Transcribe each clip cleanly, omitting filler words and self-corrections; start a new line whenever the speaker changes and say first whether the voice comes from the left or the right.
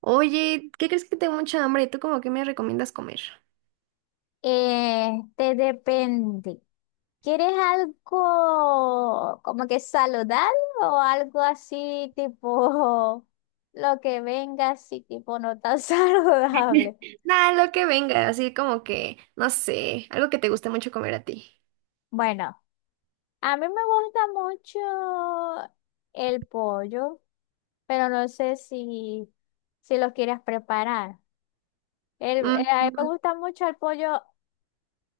right: Oye, ¿qué crees? Que tengo mucha hambre. ¿Tú como que me recomiendas comer?
left: Este depende. ¿Quieres algo como que saludable o algo así tipo lo que venga así tipo no tan saludable?
right: Nada, lo que venga, así como que, no sé, algo que te guste mucho comer a ti.
left: Bueno, a mí me gusta mucho el pollo, pero no sé si lo quieres preparar. El,
right: Mm,
left: a mí me
right: mm.
left: gusta mucho el pollo,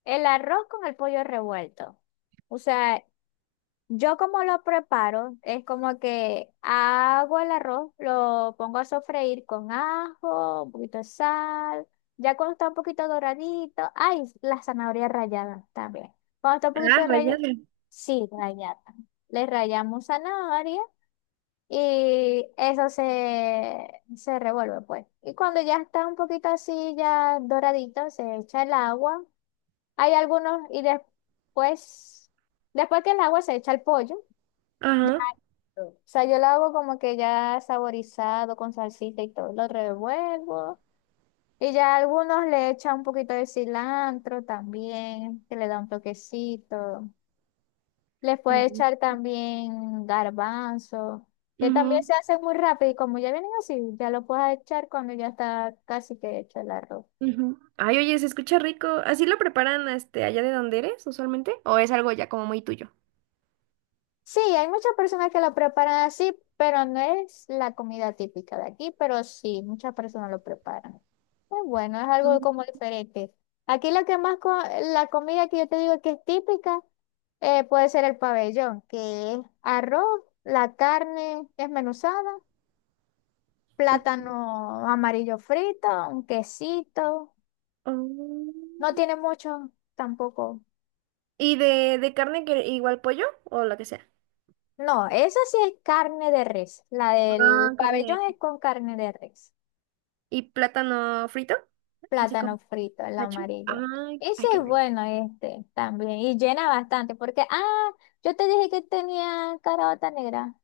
left: el arroz con el pollo revuelto. O sea, yo como lo preparo, es como que hago el arroz, lo pongo a sofreír con ajo, un poquito de sal, ya cuando está un poquito doradito, ay, la zanahoria rallada también. Cuando está un
right: Ah,
left: poquito rallada,
right: rayada.
left: sí, rallada. Le rallamos zanahoria y se revuelve pues. Y cuando ya está un poquito así, ya doradito, se echa el agua. Hay algunos y después que el agua se echa el pollo. Ya.
right: Ajá.
left: O sea, yo lo hago como que ya saborizado con salsita y todo. Lo revuelvo. Y ya algunos le echan un poquito de cilantro también, que le da un toquecito. Les puede
right: Mm,
left: echar también garbanzo, que también
right: ujú,
left: se hace muy rápido. Y como ya vienen así, ya lo puedes echar cuando ya está casi que hecho el arroz.
right: ujú. Ay, oye, se escucha rico. ¿Así lo preparan este allá de donde eres usualmente? ¿O es algo ya como muy tuyo?
left: Sí, hay muchas personas que lo preparan así, pero no es la comida típica de aquí, pero sí, muchas personas lo preparan. Es bueno, es algo
right: Mm,
left: como diferente. Aquí lo que más, la comida que yo te digo que es típica, puede ser el pabellón, que es arroz, la carne desmenuzada,
right: ah,
left: plátano amarillo frito, un quesito.
right: oh.
left: No tiene mucho tampoco.
right: ¿Y de carne? Que igual pollo o lo que sea?
left: No, esa sí es carne de res. La del
right: No,
left: pabellón
right: carne.
left: es con carne de res.
right: ¿Y plátano frito? Así
left: Plátano
right: como
left: frito, el
right: macho.
left: amarillo.
right: Ay,
left: Ese
right: hay que
left: es
right: ver.
left: bueno este también y llena bastante porque, ah, yo te dije que tenía caraota negra.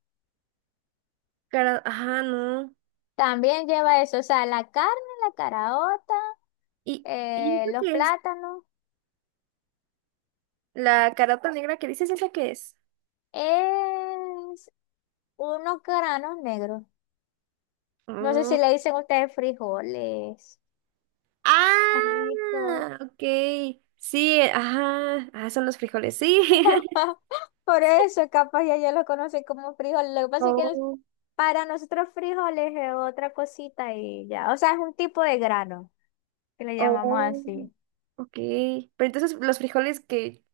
right: Cara, ajá, no.
left: También lleva eso, o sea, la carne, la caraota,
right: ¿Y, eso
left: los
right: qué es?
left: plátanos,
right: La carota negra que dices, ¿esa qué es?
left: es unos granos negros. No sé si
right: Mm.
left: le dicen ustedes frijoles. Granitos.
right: Ah, ok. Sí, ajá. Ah, son los frijoles, sí.
left: Por eso, capaz ya lo conocen como frijol. Lo que pasa es que
right: Oh,
left: para nosotros frijoles es otra cosita y ya. O sea, es un tipo de grano que le llamamos
right: oh,
left: así.
right: ok. Pero entonces los frijoles que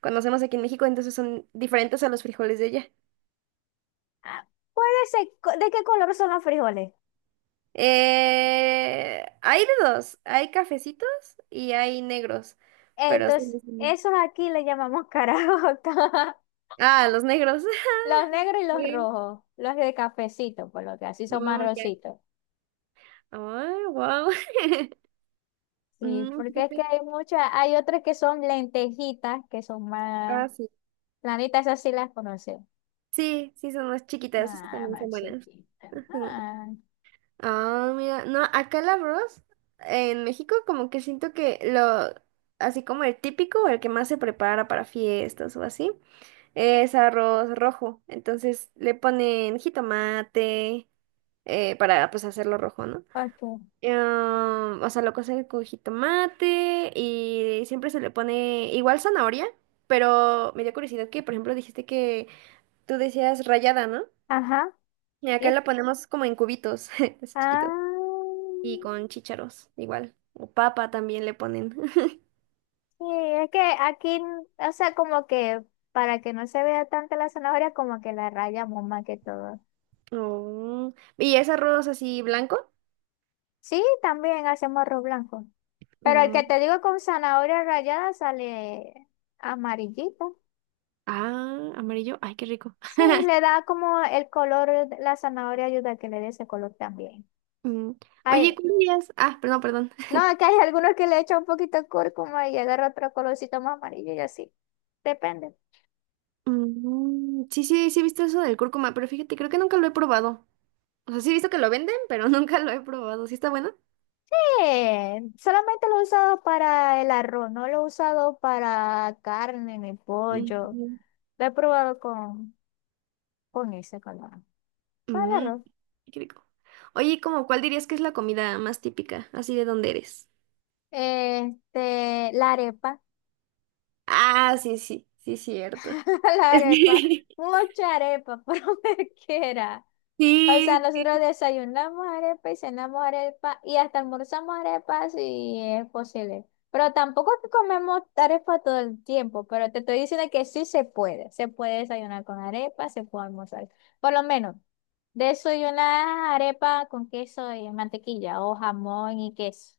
right: conocemos aquí en México, entonces son diferentes a los frijoles de allá.
left: Ah, puede ser, ¿de qué color son los frijoles?
right: Hay de dos, hay cafecitos y hay negros, pero son
left: Entonces,
right: los...
left: esos aquí le llamamos caraotas.
right: Ah, los negros.
left: Los negros y los
right: Sí.
left: rojos. Los de cafecito, por lo que así son
right: Mm, ya.
left: marroncitos.
right: Ay, wow.
left: Sí,
right: Mm,
left: porque es que
right: fíjate.
left: hay muchas, hay otras que son lentejitas, que son más
right: Ah, sí.
left: planitas, esas sí las conoces.
right: Sí, sí, son más chiquitas, esas
left: Ah,
right: también
left: más
right: son buenas.
left: chiquita.
right: Ajá.
left: Ah,
right: Ah, mira, no, acá el arroz en México como que siento que así como el típico o el que más se prepara para fiestas o así, es arroz rojo. Entonces le ponen jitomate, para pues hacerlo rojo, ¿no?
left: ok.
right: Em, o sea, lo cocen con jitomate y siempre se le pone igual zanahoria, pero me dio curiosidad que, por ejemplo, dijiste que tú decías rallada, ¿no?
left: Ajá.
right: Y
left: Y
right: acá
left: es-
right: la ponemos como en cubitos, así chiquitos,
left: ah,
right: y con chícharos, igual. O papa también le ponen.
left: sí, es que aquí, o sea, como que para que no se vea tanta la zanahoria, como que la rayamos más que todo.
right: Oh, ¿y es arroz así blanco?
left: Sí, también hacemos arroz blanco. Pero el que
right: Mm.
left: te digo con zanahoria rallada sale amarillito.
right: Ah, amarillo. Ay, qué rico.
left: Sí, le da como el color, la zanahoria ayuda a que le dé ese color también.
right: Mm. Oye,
left: Ay,
right: ¿cuál dirías? Ah, perdón, perdón.
left: no, que hay algunos que le echan un poquito de cúrcuma y agarra otro colorcito más amarillo y así. Depende.
right: Mm, sí, sí, sí he visto eso del cúrcuma, pero fíjate, creo que nunca lo he probado. O sea, sí he visto que lo venden, pero nunca lo he probado. ¿Sí está bueno?
left: Solamente lo he usado para el arroz, no lo he usado para carne ni pollo.
right: Ujú.
left: Lo he probado con ese color. Para el
right: Mm,
left: arroz.
right: qué rico. Oye, ¿cómo cuál dirías que es la comida más típica, así, de dónde eres?
left: Este, la arepa.
right: Ah, sí, sí, sí, cierto.
left: La arepa. Mucha arepa, por donde quiera. O sea,
right: Sí. Sí.
left: nosotros desayunamos arepa y cenamos arepa y hasta almorzamos arepa si es posible. Pero tampoco es que comemos arepa todo el tiempo, pero te estoy diciendo que sí se puede. Se puede desayunar con arepa, se puede almorzar. Por lo menos, desayunar arepa con queso y mantequilla o jamón y queso.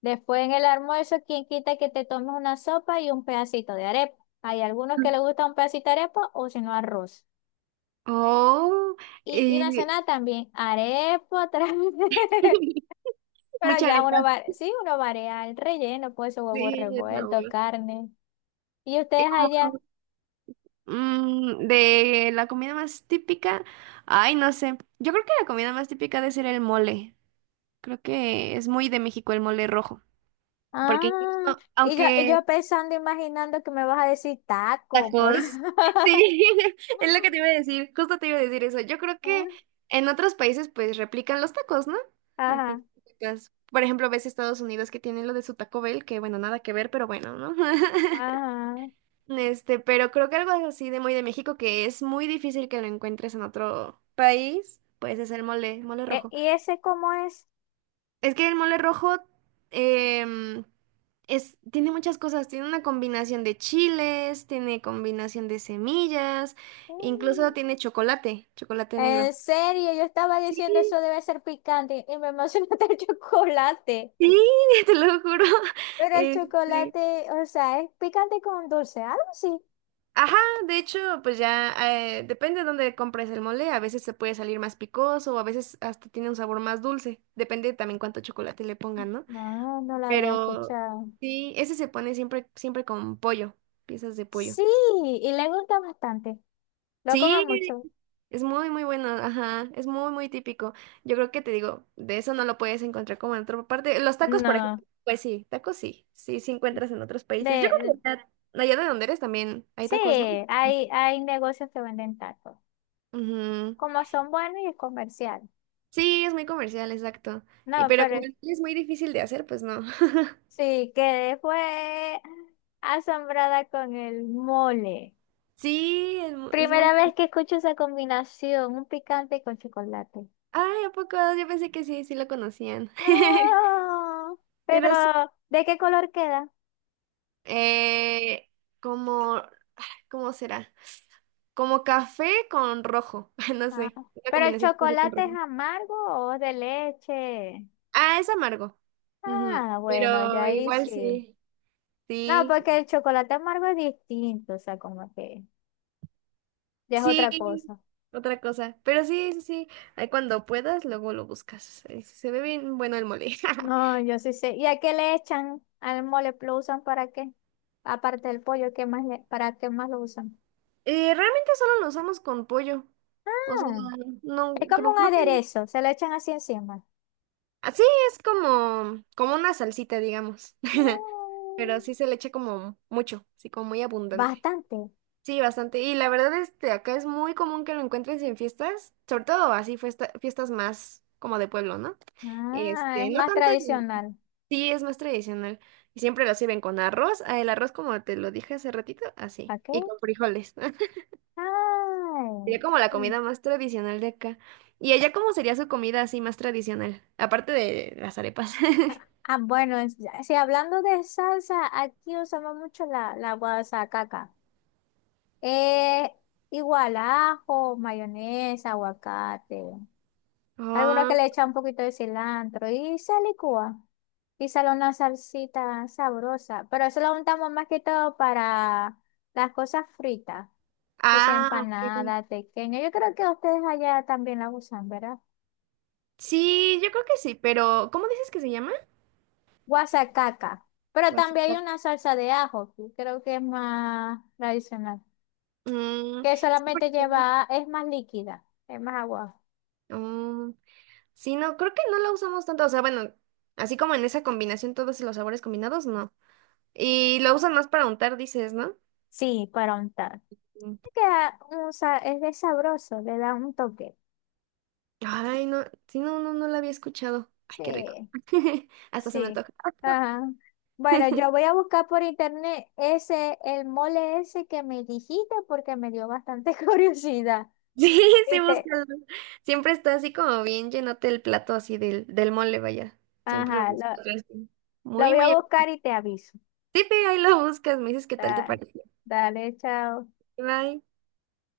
left: Después en el almuerzo, quien quita que te tomes una sopa y un pedacito de arepa. Hay algunos que les gusta un pedacito de arepa o si no arroz.
right: Oh,
left: Y la
right: eh,
left: cena también, arepa otra vez. Pero
right: mucha
left: ya
right: arepa.
left: uno va, sí, uno varía el relleno, pues huevo
right: Sí, el
left: revuelto,
right: sabor.
left: carne. Y
right: Es
left: ustedes
right: como
left: allá,
right: mm, de la comida más típica. Ay, no sé. Yo creo que la comida más típica debe ser el mole. Creo que es muy de México el mole rojo. Porque
left: ah,
right: incluso,
left: y yo, y
right: aunque...
left: yo pensando, imaginando que me vas a decir taco, por...
right: tacos, sí, es lo que te iba a decir, justo te iba a decir eso. Yo creo que
left: Ah,
right: en otros países pues replican los tacos, ¿no? A fin
left: Ajá,
right: de cuentas. Por ejemplo, ves Estados Unidos que tienen lo de su Taco Bell, que bueno, nada que ver, pero bueno, ¿no?
left: ajá.
right: Este, pero creo que algo así de muy de México que es muy difícil que lo encuentres en otro país, pues es el mole, mole rojo.
left: ¿Y ese cómo es?
right: Es que el mole rojo, em, es, tiene muchas cosas, tiene una combinación de chiles, tiene combinación de semillas, incluso
left: Mm,
right: tiene chocolate, chocolate negro.
left: en serio, yo estaba
right: Sí,
left: diciendo eso debe ser picante y me emocionó el chocolate.
right: sí, te lo juro.
left: Pero el
right: Este,
left: chocolate, o sea, es picante con dulce, algo así.
right: ajá, de hecho, pues ya depende de dónde compres el mole, a veces se puede salir más picoso o a veces hasta tiene un sabor más dulce, depende también cuánto chocolate le pongan, ¿no?
left: No, no la había
right: Pero
left: escuchado.
right: sí, ese se pone siempre, siempre con pollo, piezas de pollo.
left: Sí, y le gusta bastante. Lo come
right: Sí,
left: mucho.
right: es muy, muy bueno, ajá, es muy, muy típico. Yo creo que, te digo, de eso no lo puedes encontrar como en otra parte. Los tacos, por ejemplo,
left: No,
right: pues sí, tacos sí, sí, sí encuentras en otros países. Yo
left: de,
right: creo que allá, allá de donde eres también hay
left: sí,
right: tacos, ¿no?
left: hay negocios que venden tacos.
right: Ujú.
left: Como son buenos y es comercial.
right: Sí, es muy comercial, exacto. Y
left: No,
right: pero como
left: pero
right: el chile es muy difícil de hacer, pues no.
left: sí, quedé fue asombrada con el mole.
right: Sí, es, mu- es muy...
left: Primera vez
right: bueno.
left: que escucho esa combinación, un picante con chocolate.
right: Ay, ¿a poco? Yo pensé que sí, sí lo conocían.
left: No, pero
right: Pero sí,
left: ¿de qué color queda?
right: eh, como... ¿cómo será? Como café con rojo. No
left: Ah,
right: sé. Una
left: ¿pero el
right: combinación de café con
left: chocolate es
right: rojo.
left: amargo o es de leche?
right: Ah, es amargo. Ujú.
left: Ah, bueno, ya
right: Pero
left: ahí
right: igual
left: sí.
right: sí.
left: No,
right: Sí.
left: porque el chocolate amargo es distinto, o sea, como que ya es otra
right: Sí.
left: cosa.
right: Otra cosa. Pero sí, sí, sí. Ahí cuando puedas, luego lo buscas. Se ve bien bueno el mole.
left: No, yo sí sé. ¿Y a qué le echan al mole? ¿Lo usan para qué? Aparte del pollo, ¿qué ¿para qué más lo usan?
right: Realmente solo lo usamos con pollo. O sea,
left: Ah, es
right: no,
left: como
right: creo,
left: un
right: creo que no.
left: aderezo, se lo echan así encima.
right: Así es como, como una salsita, digamos.
left: No,
right: Pero sí se le echa como mucho, así como muy abundante.
left: bastante.
right: Sí, bastante. Y la verdad, este, acá es muy común que lo encuentres en fiestas, sobre todo así fiesta- fiestas más como de pueblo, ¿no?
left: Ah, es
right: Este, no
left: más
right: tanto en...
left: tradicional.
right: sí, es más tradicional. Y siempre lo sirven con arroz. Ah, el arroz, como te lo dije hace ratito, así.
left: ¿Para qué?
right: Y con frijoles.
left: Ay,
right: Sería como la
left: mm.
right: comida más tradicional de acá. ¿Y allá cómo sería su comida así más tradicional? Aparte de las arepas.
left: Ah, ah, bueno, si hablando de salsa, aquí usamos mucho la guasacaca. Eh, igual ajo, mayonesa, aguacate. Algunos
right: Ah,
left: que le echan un poquito de cilantro y se licúa. Y sale una salsita sabrosa. Pero eso lo untamos más que todo para las cosas fritas. Que sea
right: ah, ok.
left: empanada, pequeña. Yo creo que ustedes allá también la usan, ¿verdad?
right: Sí, yo creo que sí, pero ¿cómo dices que se llama?
left: Guasacaca. Pero también hay una
right: Guasacaca.
left: salsa de ajo, que creo que es más tradicional.
right: Mm,
left: Que
right: sí,
left: solamente
right: porque...
left: lleva, es más líquida, es más agua.
right: oh, sí, no, creo que no la usamos tanto. O sea, bueno, así como en esa combinación, todos los sabores combinados, no. Y lo usan más para untar, dices, ¿no?
left: Sí, para untar.
right: Mm.
left: Queda un es de sabroso, le da un toque.
right: Ay, no, sí, no, no, no la había escuchado. Ay, qué rico.
left: Sí,
right: Hasta se me
left: sí.
right: antoja.
left: Ajá. Bueno, yo voy a buscar por internet ese, el mole ese que me dijiste porque me dio bastante curiosidad.
right: Sí,
left: Y
right: sí,
left: te-
right: búscalo. Siempre está así como bien llenote el plato así del mole, vaya. Siempre lo
left: ajá,
right: buscas así.
left: lo
right: Muy,
left: voy a
right: muy.
left: buscar y te aviso.
right: Sí, ve, ahí lo buscas, me dices qué tal te
left: Da-
right: pareció.
left: dale, chao.
right: Bye.